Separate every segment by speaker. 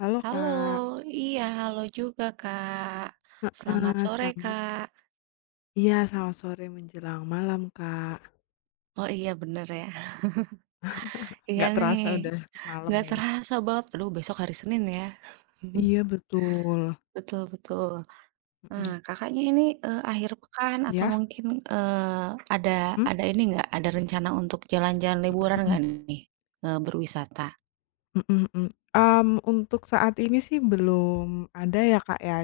Speaker 1: Halo
Speaker 2: Halo,
Speaker 1: Kak,
Speaker 2: iya halo juga, Kak. Selamat
Speaker 1: heeh,
Speaker 2: sore,
Speaker 1: selamat
Speaker 2: Kak.
Speaker 1: iya selamat sore menjelang malam Kak,
Speaker 2: Oh, iya bener ya. Iya
Speaker 1: nggak terasa
Speaker 2: nih,
Speaker 1: udah malam
Speaker 2: nggak
Speaker 1: nih.
Speaker 2: terasa banget. Aduh, besok hari Senin ya.
Speaker 1: Iya betul,
Speaker 2: Betul betul. Nah,
Speaker 1: Mm-mm.
Speaker 2: Kakaknya ini, akhir pekan
Speaker 1: Ya
Speaker 2: atau
Speaker 1: iya,
Speaker 2: mungkin,
Speaker 1: mhm,
Speaker 2: ada ini nggak, ada rencana untuk jalan-jalan liburan nggak
Speaker 1: mhm
Speaker 2: nih? Berwisata?
Speaker 1: mhm mhm, untuk saat ini sih belum ada ya Kak ya,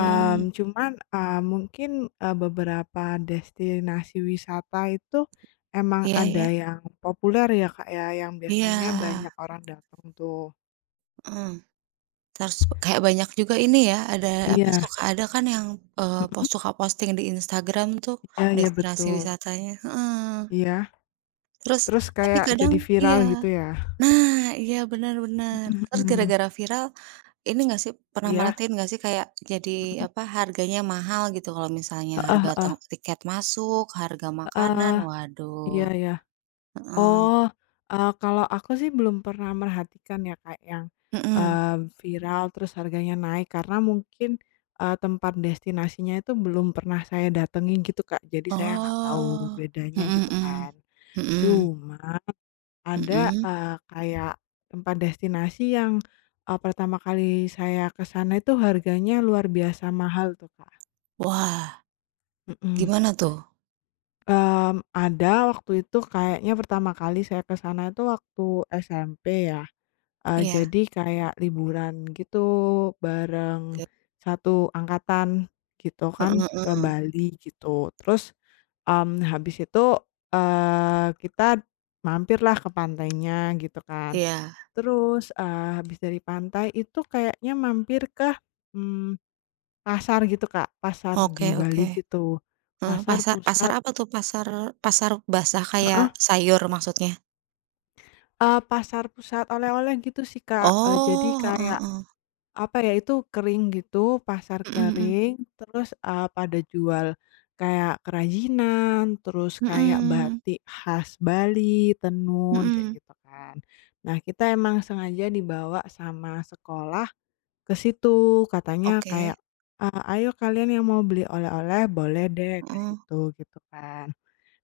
Speaker 1: cuman, mungkin, beberapa destinasi wisata itu emang
Speaker 2: iya ya,
Speaker 1: ada yang populer ya Kak ya, yang
Speaker 2: iya,
Speaker 1: biasanya banyak orang datang tuh.
Speaker 2: hmm. Terus kayak banyak juga ini ya, ada apa,
Speaker 1: Iya,
Speaker 2: suka ada kan yang, eee, pos
Speaker 1: mhm,
Speaker 2: suka posting di Instagram tuh
Speaker 1: iya iya
Speaker 2: destinasi
Speaker 1: betul,
Speaker 2: wisatanya, heeh.
Speaker 1: iya.
Speaker 2: Terus
Speaker 1: Terus
Speaker 2: tapi
Speaker 1: kayak
Speaker 2: kadang
Speaker 1: jadi
Speaker 2: iya.
Speaker 1: viral gitu ya?
Speaker 2: Nah, iya benar-benar
Speaker 1: Mhm
Speaker 2: terus
Speaker 1: mhm.
Speaker 2: gara-gara viral ini nggak sih, pernah
Speaker 1: Iya,
Speaker 2: merhatiin nggak sih kayak jadi apa, harganya mahal gitu kalau misalnya
Speaker 1: heeh
Speaker 2: harga
Speaker 1: heeh,
Speaker 2: tiket masuk, harga makanan,
Speaker 1: heeh, iya
Speaker 2: waduh,
Speaker 1: iya.
Speaker 2: heeh,
Speaker 1: Oh, kalau aku sih belum pernah merhatikan ya Kak yang,
Speaker 2: mhm.
Speaker 1: eee, viral terus harganya naik karena mungkin, tempat destinasinya itu belum pernah saya datangi gitu Kak, jadi saya nggak tahu
Speaker 2: Oh,
Speaker 1: bedanya
Speaker 2: mhm
Speaker 1: gitu
Speaker 2: mhm,
Speaker 1: kan.
Speaker 2: mhm
Speaker 1: Cuma ada,
Speaker 2: mhm.
Speaker 1: kayak tempat destinasi yang, pertama kali saya ke sana itu harganya luar biasa mahal tuh Kak,
Speaker 2: Wah,
Speaker 1: mhm.
Speaker 2: gimana tuh?
Speaker 1: Ada waktu itu kayaknya pertama kali saya ke sana itu waktu SMP ya,
Speaker 2: Iya.
Speaker 1: jadi kayak liburan gitu bareng
Speaker 2: Ke
Speaker 1: satu angkatan gitu
Speaker 2: Heeh
Speaker 1: kan ke
Speaker 2: heeh.
Speaker 1: Bali gitu. Terus, habis itu, kita mampirlah ke pantainya gitu kan.
Speaker 2: Iya.
Speaker 1: Terus, habis dari pantai itu kayaknya mampir ke, mmm, pasar gitu Kak, pasar
Speaker 2: Oke
Speaker 1: di
Speaker 2: oke.
Speaker 1: Bali gitu,
Speaker 2: Heeh,
Speaker 1: pasar
Speaker 2: pasar pasar
Speaker 1: pusat
Speaker 2: apa tuh? Pasar pasar basah kayak sayur maksudnya?
Speaker 1: Pasar pusat oleh-oleh gitu sih, Kak. Jadi,
Speaker 2: Oh,
Speaker 1: mhm,
Speaker 2: heeh
Speaker 1: kayak,
Speaker 2: heeh.
Speaker 1: apa ya, itu kering gitu, pasar
Speaker 2: Mhm mhm.
Speaker 1: kering, terus, pada jual kayak kerajinan, terus kayak
Speaker 2: Mhm.
Speaker 1: batik khas Bali, tenun, kayak
Speaker 2: Mhm.
Speaker 1: gitu kan. Nah, kita emang sengaja dibawa sama sekolah ke situ, katanya
Speaker 2: Oke.
Speaker 1: kayak, "Ayo kalian yang mau beli oleh-oleh boleh deh ke
Speaker 2: Heeh.
Speaker 1: situ," gitu kan.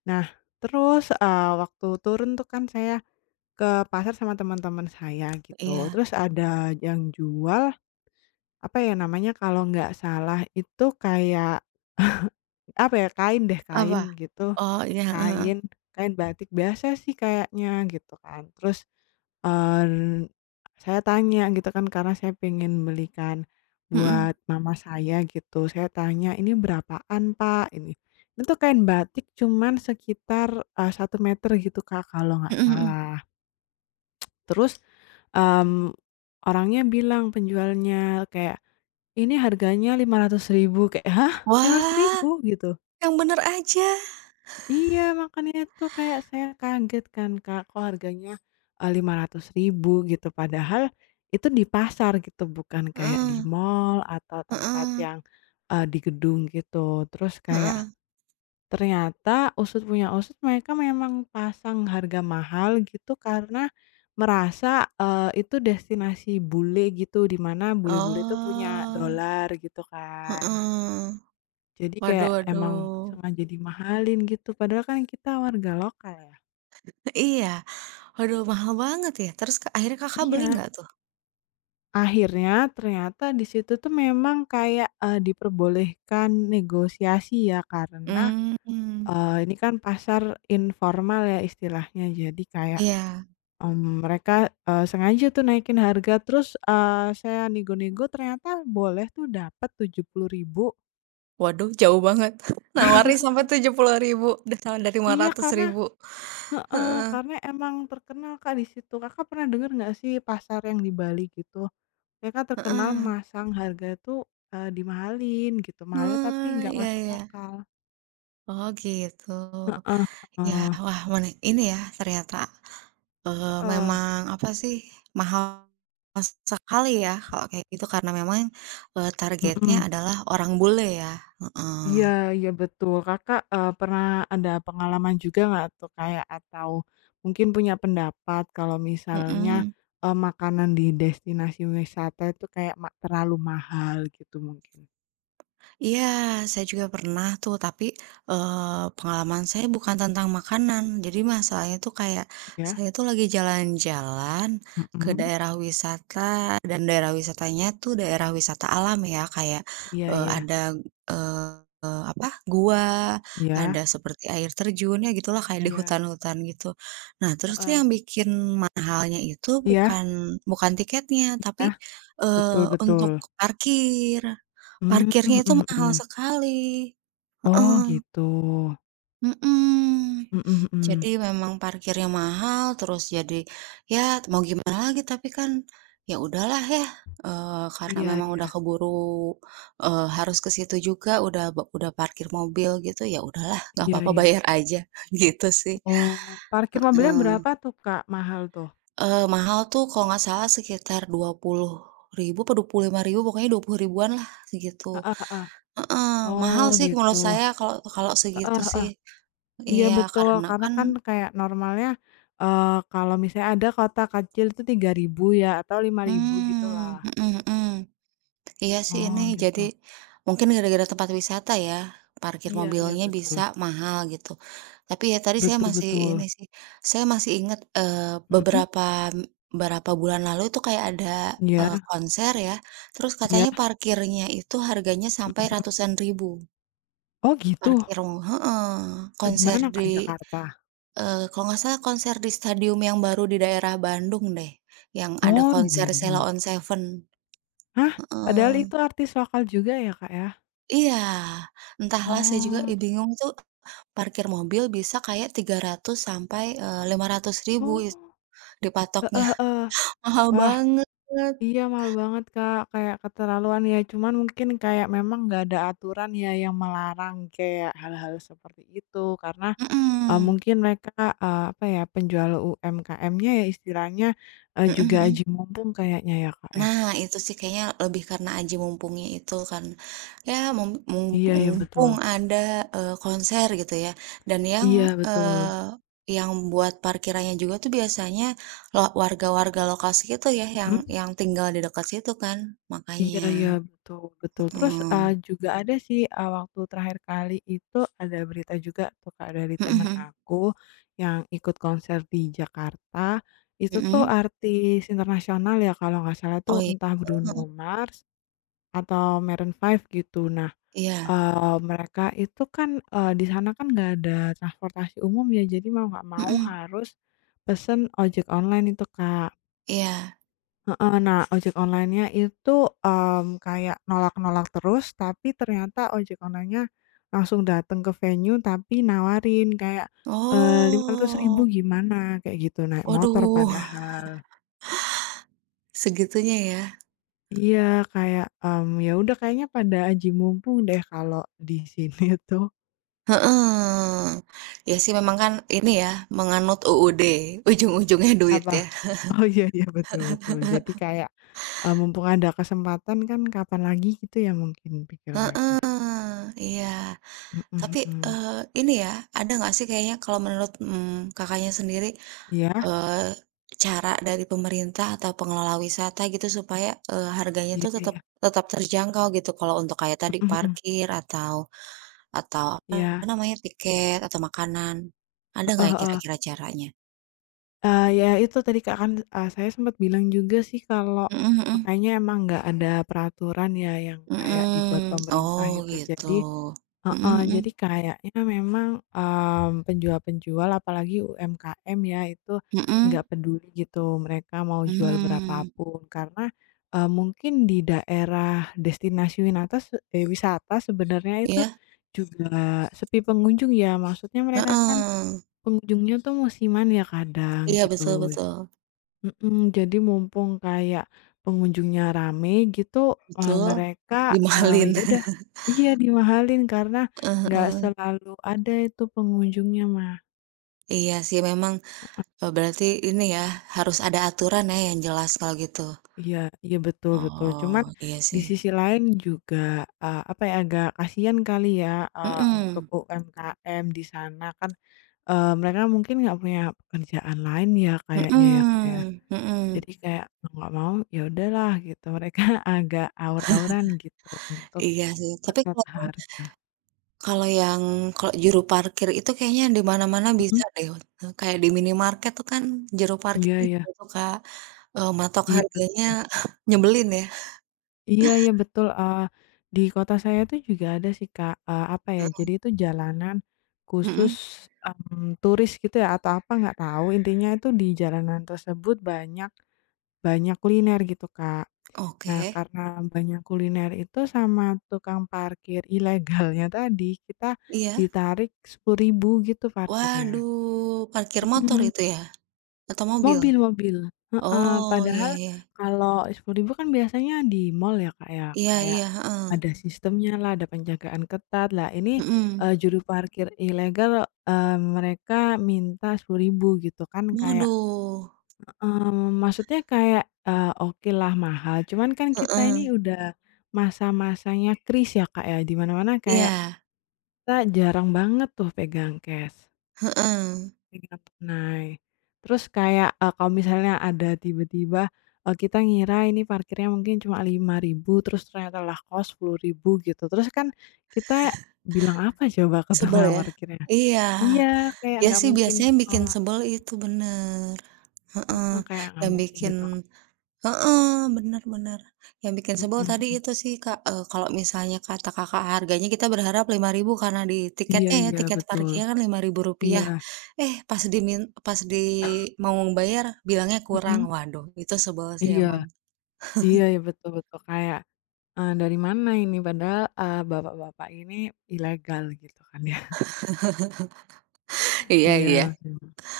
Speaker 1: Nah, terus, waktu turun tuh kan saya ke pasar sama teman-teman saya gitu.
Speaker 2: Iya.
Speaker 1: Terus ada yang jual, apa ya namanya, kalau nggak salah itu kayak, apa ya, kain deh, kain
Speaker 2: Apa?
Speaker 1: gitu.
Speaker 2: Oh, iya, heeh heeh.
Speaker 1: Kain kain batik biasa sih kayaknya gitu kan. Terus, eee, saya tanya gitu kan karena saya pengen belikan
Speaker 2: Mhm.
Speaker 1: buat mama saya gitu. Saya tanya, "Ini berapaan, Pak?" Ini. Itu kain batik cuman sekitar, 1 meter gitu, Kak, kalau nggak
Speaker 2: Mhm mhm.
Speaker 1: salah. Terus, mmm, orangnya bilang penjualnya kayak, "Ini harganya lima rp ribu ribu, kayak, "Hah? lima ratus
Speaker 2: Wah,
Speaker 1: ribu gitu."
Speaker 2: yang bener aja.
Speaker 1: Iya, makanya itu kayak saya kaget kan, Kak, kok harganya, eh, 500.000 gitu, padahal itu di pasar gitu, bukan kayak di
Speaker 2: Heeh.
Speaker 1: mall atau tempat
Speaker 2: Heeh.
Speaker 1: yang, di gedung gitu. Terus kayak
Speaker 2: Heeh.
Speaker 1: ternyata usut punya usut mereka memang pasang harga mahal gitu karena merasa, itu destinasi bule gitu di mana bule-bule tuh punya
Speaker 2: Oh.
Speaker 1: dolar gitu kan.
Speaker 2: Heeh.
Speaker 1: Jadi
Speaker 2: Waduh
Speaker 1: kayak emang
Speaker 2: waduh.
Speaker 1: sengaja dimahalin gitu padahal kan kita warga lokal ya.
Speaker 2: Iya. Waduh, mahal banget ya? Terus Kak, akhirnya Kakak beli
Speaker 1: Iya,
Speaker 2: nggak tuh?
Speaker 1: akhirnya ternyata di situ tuh memang kayak, diperbolehkan negosiasi ya karena,
Speaker 2: Mmm.
Speaker 1: ini kan pasar informal ya istilahnya jadi kayak,
Speaker 2: Iya.
Speaker 1: Mereka, sengaja tuh naikin harga terus, saya nego-nego ternyata boleh tuh dapat 70.000.
Speaker 2: Waduh, jauh banget. Nawarin sampai 70.000. Udah sama dari
Speaker 1: Iya karena
Speaker 2: Rp500.000.
Speaker 1: heeh,
Speaker 2: Heeh.
Speaker 1: emang terkenal Kak di situ. Kakak pernah dengar nggak sih pasar yang di Bali gitu? Mereka terkenal
Speaker 2: Heeh.
Speaker 1: masang harga tuh, dimahalin gitu, mahalnya tapi
Speaker 2: Mmm,
Speaker 1: nggak
Speaker 2: iya
Speaker 1: masuk
Speaker 2: iya.
Speaker 1: akal.
Speaker 2: Oh gitu.
Speaker 1: Heeh
Speaker 2: Iya,
Speaker 1: heeh.
Speaker 2: wah meni ini ya ternyata,
Speaker 1: Heeh,
Speaker 2: memang apa sih, mahal sekali ya kalau kayak gitu karena memang, targetnya
Speaker 1: mhm.
Speaker 2: adalah orang bule ya?
Speaker 1: Iya
Speaker 2: Heeh.
Speaker 1: iya betul. Kakak, pernah ada pengalaman juga nggak tuh kayak atau mungkin punya pendapat kalau misalnya,
Speaker 2: Mhm.
Speaker 1: makanan di destinasi wisata itu kayak terlalu mahal gitu mungkin?
Speaker 2: Iya, saya juga pernah tuh, tapi, pengalaman saya bukan tentang makanan. Jadi masalahnya tuh kayak,
Speaker 1: Ya?
Speaker 2: saya tuh lagi jalan-jalan ke
Speaker 1: Mhm.
Speaker 2: daerah wisata, dan daerah wisatanya tuh daerah wisata alam ya, kayak,
Speaker 1: Iya iya.
Speaker 2: ada, eee, apa, gua,
Speaker 1: Iya
Speaker 2: ada seperti air terjun, ya gitulah kayak di
Speaker 1: iya.
Speaker 2: hutan-hutan gitu. Nah, terus tuh
Speaker 1: Heeh.
Speaker 2: yang bikin mahalnya itu
Speaker 1: Iya
Speaker 2: bukan, tiketnya, tapi,
Speaker 1: iya. Betul
Speaker 2: untuk
Speaker 1: betul.
Speaker 2: parkir.
Speaker 1: Mmm,
Speaker 2: Parkirnya itu
Speaker 1: mhm
Speaker 2: mahal
Speaker 1: mhm.
Speaker 2: sekali,
Speaker 1: Oh
Speaker 2: heeh,
Speaker 1: gitu.
Speaker 2: mhm.
Speaker 1: Mhm mhm.
Speaker 2: Jadi memang parkirnya mahal, terus jadi, ya mau gimana lagi tapi kan, ya udahlah ya, karena
Speaker 1: Iya
Speaker 2: memang
Speaker 1: iya.
Speaker 2: udah keburu, harus ke situ juga udah parkir mobil gitu, ya udahlah nggak
Speaker 1: Iya
Speaker 2: apa-apa
Speaker 1: iya.
Speaker 2: bayar aja, gitu sih,
Speaker 1: Oh, parkir mobilnya
Speaker 2: heeh.
Speaker 1: berapa tuh Kak mahal tuh?
Speaker 2: Mahal tuh kalau nggak salah sekitar Rp20.000 apa 25.000. Pokoknya 20.000-an lah, segitu.
Speaker 1: Heeh heeh.
Speaker 2: Heeh, mahal
Speaker 1: Oh
Speaker 2: sih menurut
Speaker 1: gitu,
Speaker 2: saya kalau kalau segitu
Speaker 1: heeh
Speaker 2: sih.
Speaker 1: iya
Speaker 2: Iya,
Speaker 1: betul
Speaker 2: karena
Speaker 1: karena
Speaker 2: kan,
Speaker 1: kan kayak normalnya, eee, kalau misalnya ada kota kecil itu 3.000 ya atau 5.000 gitulah.
Speaker 2: mhm mhm. Iya sih, ini
Speaker 1: Oh
Speaker 2: jadi
Speaker 1: gitu.
Speaker 2: mungkin gara-gara tempat wisata ya, parkir
Speaker 1: Iya iya
Speaker 2: mobilnya
Speaker 1: betul,
Speaker 2: bisa mahal gitu. Tapi ya tadi saya
Speaker 1: betul
Speaker 2: masih ini
Speaker 1: betul,
Speaker 2: sih, saya masih ingat,
Speaker 1: mhm,
Speaker 2: beberapa beberapa bulan lalu itu kayak ada,
Speaker 1: iya
Speaker 2: konser ya, terus
Speaker 1: iya,
Speaker 2: katanya parkirnya itu harganya
Speaker 1: mhm
Speaker 2: sampai
Speaker 1: mhm,
Speaker 2: ratusan ribu,
Speaker 1: oh gitu?
Speaker 2: parkir heeh,
Speaker 1: Di
Speaker 2: konser
Speaker 1: mana Kak,
Speaker 2: di
Speaker 1: Jakarta?
Speaker 2: Kalau nggak salah konser di stadium yang baru di daerah Bandung deh, yang ada
Speaker 1: Oh di
Speaker 2: konser Sheila
Speaker 1: Bandung.
Speaker 2: on 7,
Speaker 1: Hah? Padahal
Speaker 2: heeh.
Speaker 1: itu artis lokal juga ya Kak, ya?
Speaker 2: Iya, entahlah saya juga,
Speaker 1: Oh,
Speaker 2: ih, bingung tuh parkir mobil bisa kayak 300 sampai, 500.000
Speaker 1: oh,
Speaker 2: dipatoknya,
Speaker 1: heeh heeh,
Speaker 2: mahal
Speaker 1: wah.
Speaker 2: banget.
Speaker 1: Iya, mahal banget, Kak, kayak keterlaluan ya, cuman mungkin kayak memang nggak ada aturan ya yang melarang kayak hal-hal seperti itu karena,
Speaker 2: Mhm,
Speaker 1: mungkin mereka, apa ya, penjual UMKM-nya ya istilahnya,
Speaker 2: mhm
Speaker 1: juga
Speaker 2: mhm.
Speaker 1: aji mumpung kayaknya ya, Kak, ya?
Speaker 2: Nah, itu sih kayaknya lebih karena aji mumpungnya itu kan, ya mum mum
Speaker 1: Iya ya betul.
Speaker 2: mumpung ada, konser gitu ya, dan yang,
Speaker 1: Iya, betul.
Speaker 2: yang buat parkirannya juga tuh biasanya warga-warga lokal segitu ya,
Speaker 1: Mhm?
Speaker 2: yang tinggal di dekat situ kan,
Speaker 1: Iya iya,
Speaker 2: makanya.
Speaker 1: betul betul. Terus,
Speaker 2: Heeh.
Speaker 1: juga ada sih, waktu terakhir kali itu ada berita juga tuh, Kak, dari
Speaker 2: Mhm
Speaker 1: teman
Speaker 2: mhm.
Speaker 1: aku yang ikut konser di Jakarta. Itu tuh
Speaker 2: Mhm?
Speaker 1: artis internasional ya kalau nggak salah
Speaker 2: Oh,
Speaker 1: tuh
Speaker 2: iya.
Speaker 1: entah
Speaker 2: Heeh
Speaker 1: Bruno
Speaker 2: heeh.
Speaker 1: Mars atau Maroon 5 gitu. Nah,
Speaker 2: Iya.
Speaker 1: mereka itu kan, di sana kan nggak ada transportasi umum ya, jadi mau nggak mau
Speaker 2: Mhm.
Speaker 1: harus pesen ojek online itu, Kak.
Speaker 2: Iya.
Speaker 1: Heeh. Nah, ojek online-nya itu, kayak nolak-nolak terus, tapi ternyata ojek online-nya langsung dateng ke venue, tapi nawarin kayak, lima ratus
Speaker 2: Oh.
Speaker 1: ribu gimana, kayak gitu, naik motor
Speaker 2: Waduh,
Speaker 1: padahal.
Speaker 2: segitunya ya.
Speaker 1: Iya, kayak, ya udah kayaknya pada aji mumpung deh kalau di sini tuh.
Speaker 2: Heeh. Ya sih memang kan ini ya, menganut UUD, ujung-ujungnya duit
Speaker 1: Apa?
Speaker 2: ya.
Speaker 1: Oh, iya iya, betul betul. Jadi kayak, mumpung ada kesempatan kan kapan lagi gitu ya mungkin pikir mereka.
Speaker 2: Heeh, iya.
Speaker 1: Mhm
Speaker 2: Tapi,
Speaker 1: mhm.
Speaker 2: ini ya, ada nggak sih kayaknya kalau menurut, Kakaknya sendiri,
Speaker 1: Iya?
Speaker 2: eee, cara dari pemerintah atau pengelola wisata gitu supaya, harganya
Speaker 1: Iya
Speaker 2: tuh
Speaker 1: iya.
Speaker 2: tetap terjangkau gitu kalau untuk kayak tadi
Speaker 1: Mhm mhm.
Speaker 2: parkir atau atau apa
Speaker 1: Ya,
Speaker 2: namanya, tiket atau makanan. Ada nggak ya
Speaker 1: heeh heeh.
Speaker 2: kira-kira caranya?
Speaker 1: Ya itu tadi Kak, kan, saya sempat bilang juga sih kalau,
Speaker 2: Mhm mhm.
Speaker 1: kayaknya emang nggak ada peraturan ya yang kayak dibuat
Speaker 2: Mhm.
Speaker 1: pemerintah
Speaker 2: Oh,
Speaker 1: gitu.
Speaker 2: gitu.
Speaker 1: Jadi
Speaker 2: Mhm
Speaker 1: heeh,
Speaker 2: mhm.
Speaker 1: jadi kayaknya memang, penjual-penjual apalagi UMKM ya itu nggak
Speaker 2: Mhm.
Speaker 1: peduli gitu mereka mau jual
Speaker 2: Mmm.
Speaker 1: berapapun karena, mungkin di daerah destinasi wisata sebenarnya itu
Speaker 2: Iya,
Speaker 1: juga sepi pengunjung ya. Maksudnya mereka kan
Speaker 2: heeh.
Speaker 1: pengunjungnya tuh musiman ya kadang
Speaker 2: Iya,
Speaker 1: gitu,
Speaker 2: betul betul.
Speaker 1: mhm, jadi mumpung kayak pengunjungnya rame gitu,
Speaker 2: Betul,
Speaker 1: mereka,
Speaker 2: dimahalin.
Speaker 1: ya udah iya dimahalin karena
Speaker 2: Heeh
Speaker 1: nggak
Speaker 2: heeh.
Speaker 1: selalu ada itu pengunjungnya mah.
Speaker 2: Iya sih memang, berarti ini ya, harus ada aturan ya yang jelas kalau gitu.
Speaker 1: Iya iya betul betul, cuman
Speaker 2: Oh, iya
Speaker 1: di
Speaker 2: sih.
Speaker 1: sisi lain juga, apa ya, agak kasihan kali ya, untuk
Speaker 2: Mhm.
Speaker 1: UMKM di sana kan, mereka mungkin nggak punya pekerjaan lain ya kayaknya ya, Kak, ya?
Speaker 2: Mhm. Mhm.
Speaker 1: Jadi kayak mau nggak mau ya udahlah gitu, mereka agak awur-awuran gitu untuk
Speaker 2: Iya sih, tapi
Speaker 1: ngeset harga.
Speaker 2: kalau yang kalau juru parkir itu kayaknya di mana-mana bisa
Speaker 1: Mhm,
Speaker 2: deh, kayak di minimarket tuh kan juru
Speaker 1: iya
Speaker 2: parkirnya
Speaker 1: iya,
Speaker 2: juga tuh, Kak. Matok
Speaker 1: iya
Speaker 2: harganya
Speaker 1: betul.
Speaker 2: nyebelin ya?
Speaker 1: Iya iya betul, di kota saya tuh juga ada sih Kak, apa ya,
Speaker 2: Heeh.
Speaker 1: jadi itu jalanan khusus,
Speaker 2: Mhm.
Speaker 1: turis gitu ya atau apa nggak tahu, intinya itu di jalanan tersebut banyak banyak kuliner gitu Kak. Nah,
Speaker 2: Oke,
Speaker 1: karena banyak kuliner itu sama tukang parkir ilegalnya tadi, kita
Speaker 2: iya.
Speaker 1: ditarik 10.000 gitu parkirnya.
Speaker 2: Waduh, parkir motor
Speaker 1: Mhm,
Speaker 2: itu ya? Atau mobil?
Speaker 1: mobil mobil, heeh,
Speaker 2: Oh, iya
Speaker 1: padahal
Speaker 2: iya.
Speaker 1: kalau 10.000 kan biasanya di mall ya, Kak, ya,
Speaker 2: Iya
Speaker 1: kayak
Speaker 2: iya, heeh.
Speaker 1: ada sistemnya lah ada penjagaan ketat lah ini,
Speaker 2: Mhm.
Speaker 1: juru parkir ilegal, mereka minta 10.000 gitu kan kayak.
Speaker 2: Waduh,
Speaker 1: Maksudnya kayak, okelah mahal, cuman kan kita
Speaker 2: heeh.
Speaker 1: ini udah masa-masanya kris ya, Kak, ya, di mana-mana kayak
Speaker 2: Iya,
Speaker 1: kita jarang banget tuh pegang cash,
Speaker 2: heeh.
Speaker 1: pegang tunai. Terus kayak, kalau misalnya ada tiba-tiba, kita ngira ini parkirnya mungkin cuma 5.000, terus ternyata lah kos rp ribu gitu, terus kan kita bilang apa coba ke
Speaker 2: Sebel
Speaker 1: tukang
Speaker 2: ya?
Speaker 1: parkirnya?
Speaker 2: Iya.
Speaker 1: Iya, kayak
Speaker 2: Iya
Speaker 1: nggak
Speaker 2: sih
Speaker 1: mungkin
Speaker 2: biasanya yang bikin
Speaker 1: nolak
Speaker 2: sebel itu, bener. Heeh,
Speaker 1: heeh, kayak nggak
Speaker 2: yang
Speaker 1: mungkin
Speaker 2: bikin
Speaker 1: ditolak
Speaker 2: heeh, yang bikin
Speaker 1: mhm
Speaker 2: sebel
Speaker 1: mhm.
Speaker 2: tadi itu sih, Kak, kalau misalnya kata Kakak harganya kita berharap 5.000 karena di
Speaker 1: Iya
Speaker 2: tiketnya ya,
Speaker 1: iya,
Speaker 2: tiket
Speaker 1: betul.
Speaker 2: parkirnya kan lima ribu
Speaker 1: Iya,
Speaker 2: rupiah Eh, pas dimin pas di mau bayar bilangnya kurang.
Speaker 1: mhm.
Speaker 2: Waduh, itu sebel sih emang.
Speaker 1: Iya, iya, ya, betul betul, kayak, dari mana ini padahal, bapak-bapak ini ilegal gitu kan ya.
Speaker 2: Iya
Speaker 1: Iya
Speaker 2: iya.
Speaker 1: sih,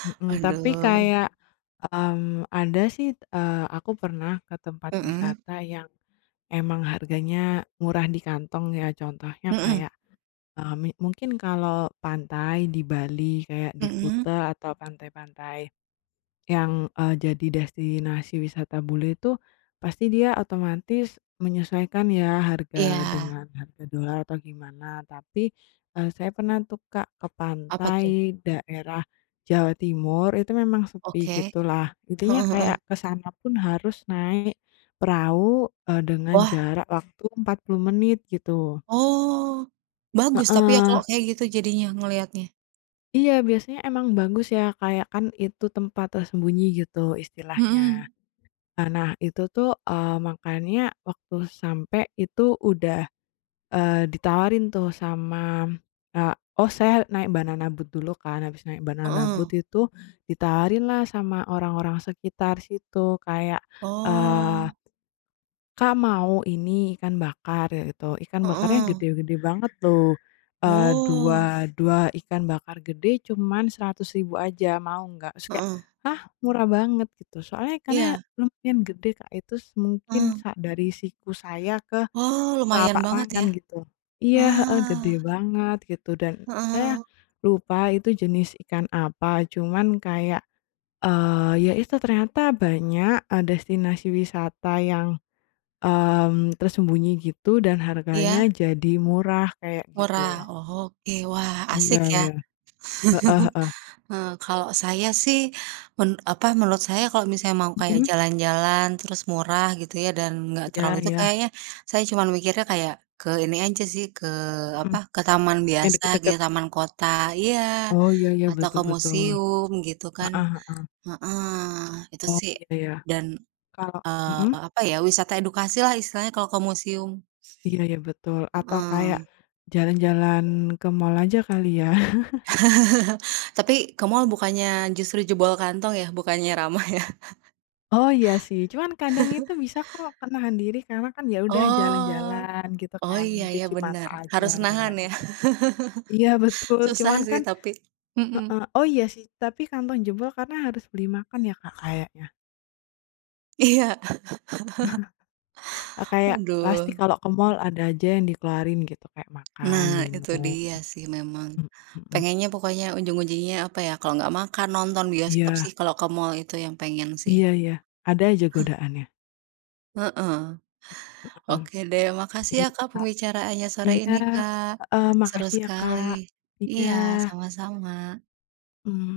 Speaker 1: mhm, tapi
Speaker 2: Aduh.
Speaker 1: kayak, mmm, ada sih, aku pernah ke tempat
Speaker 2: Mhm.
Speaker 1: wisata yang emang harganya murah di kantong ya, contohnya
Speaker 2: Mhm
Speaker 1: kayak, eee, mi mungkin kalau pantai di Bali kayak di
Speaker 2: mhm.
Speaker 1: Kuta atau pantai-pantai yang, jadi destinasi wisata bule itu, pasti dia otomatis menyesuaikan ya harga
Speaker 2: Iya.
Speaker 1: dengan harga dolar atau gimana. Tapi, saya pernah tuh Kak ke
Speaker 2: Apa
Speaker 1: pantai
Speaker 2: tuh?
Speaker 1: daerah Jawa Timur, itu memang sepi
Speaker 2: Oke.
Speaker 1: gitulah. Intinya
Speaker 2: Heeh heeh.
Speaker 1: kayak ke sana pun harus naik perahu, dengan
Speaker 2: Wah.
Speaker 1: jarak waktu 40 menit gitu.
Speaker 2: Oh, bagus tapi ya
Speaker 1: Heeh.
Speaker 2: kalau kayak gitu jadinya ngelihatnya.
Speaker 1: Iya, biasanya emang bagus ya, kayak kan itu tempat tersembunyi gitu istilahnya.
Speaker 2: Mhm.
Speaker 1: Nah itu tuh, makannya waktu sampai itu udah, ditawarin tuh sama, eee, oh saya naik banana boat dulu kan, habis naik banana
Speaker 2: Heeh.
Speaker 1: boat itu ditawarin lah sama orang-orang sekitar situ kayak, eee
Speaker 2: Oh.
Speaker 1: Kak, mau ini ikan bakar gitu, ikan bakarnya
Speaker 2: Heeh.
Speaker 1: gede-gede banget tuh,
Speaker 2: Oh,
Speaker 1: dua dua ikan bakar gede cuman 100.000 aja, mau nggak? Terus kayak,
Speaker 2: heeh.
Speaker 1: "Hah? Murah banget," gitu. Soalnya ikannya
Speaker 2: Iya,
Speaker 1: lumayan gede, Kak, itu s mungkin
Speaker 2: heeh.
Speaker 1: sa dari siku saya ke
Speaker 2: Oh, lumayan
Speaker 1: telapak
Speaker 2: banget
Speaker 1: tangan
Speaker 2: ya.
Speaker 1: gitu. Iya, heeh,
Speaker 2: Ah,
Speaker 1: gede banget gitu dan saya
Speaker 2: heeh.
Speaker 1: lupa itu jenis ikan apa, cuman kayak, ya itu ternyata banyak, destinasi wisata yang, tersembunyi gitu dan harganya
Speaker 2: Iya,
Speaker 1: jadi murah kayak gitu.
Speaker 2: murah. Oh, oke. Wah,
Speaker 1: Iya
Speaker 2: asik ya.
Speaker 1: iya, heeh heeh.
Speaker 2: Kalau saya sih, apa, menurut saya kalau misalnya mau kayak
Speaker 1: Mhm.
Speaker 2: jalan-jalan terus murah gitu ya dan nggak
Speaker 1: Iya
Speaker 2: terlalu itu
Speaker 1: iya,
Speaker 2: kayaknya saya cuman mikirnya kayak ke ini aja sih, ke apa,
Speaker 1: mhm,
Speaker 2: ke taman
Speaker 1: yang
Speaker 2: biasa gitu,
Speaker 1: deket-deket
Speaker 2: taman kota, iya,
Speaker 1: oh iya iya,
Speaker 2: atau ke
Speaker 1: betul betul,
Speaker 2: museum gitu kan.
Speaker 1: heeh he
Speaker 2: Heeh, itu
Speaker 1: oh
Speaker 2: sih,
Speaker 1: iya iya,
Speaker 2: dan
Speaker 1: kalau mhm,
Speaker 2: Apa ya, wisata edukasi lah istilahnya kalau ke museum,
Speaker 1: iya iya, betul atau
Speaker 2: heeh.
Speaker 1: kayak jalan-jalan ke mall aja kali ya.
Speaker 2: Tapi ke mall bukannya justru jebol kantong ya, bukannya ramah ya?
Speaker 1: Oh iya sih, cuman kadang itu bisa kok menahan diri karena kan ya udah
Speaker 2: Oh,
Speaker 1: jalan-jalan gitu
Speaker 2: oh,
Speaker 1: kan,
Speaker 2: iya ya
Speaker 1: cuci mata
Speaker 2: bener,
Speaker 1: aja
Speaker 2: harus nahan ya,
Speaker 1: gitu. Iya betul,
Speaker 2: susah
Speaker 1: cuman
Speaker 2: sih
Speaker 1: kan
Speaker 2: tapi, mhm,
Speaker 1: heeh, oh iya sih, tapi kantong jebol karena harus beli makan ya Kak kayaknya?
Speaker 2: iya,
Speaker 1: Kayak pasti
Speaker 2: waduh.
Speaker 1: kalau ke mall ada aja yang dikeluarin gitu, kayak makan,
Speaker 2: Nah, itu
Speaker 1: minum,
Speaker 2: dia sih memang,
Speaker 1: mhm mhm.
Speaker 2: pengennya pokoknya ujung-ujungnya apa ya, kalau nggak makan, nonton bioskop sih
Speaker 1: Iya
Speaker 2: kalau ke mall itu yang pengen sih,
Speaker 1: iya iya, ada aja godaannya,
Speaker 2: heeh.
Speaker 1: mhm.
Speaker 2: Oke deh, makasih ya
Speaker 1: Iya
Speaker 2: Kak
Speaker 1: Kak,
Speaker 2: pembicaraannya sore
Speaker 1: iya,
Speaker 2: ini Kak,
Speaker 1: heeh,
Speaker 2: seru
Speaker 1: makasih ya
Speaker 2: sekali.
Speaker 1: Kak, iya,
Speaker 2: Iya, sama-sama.
Speaker 1: mmm.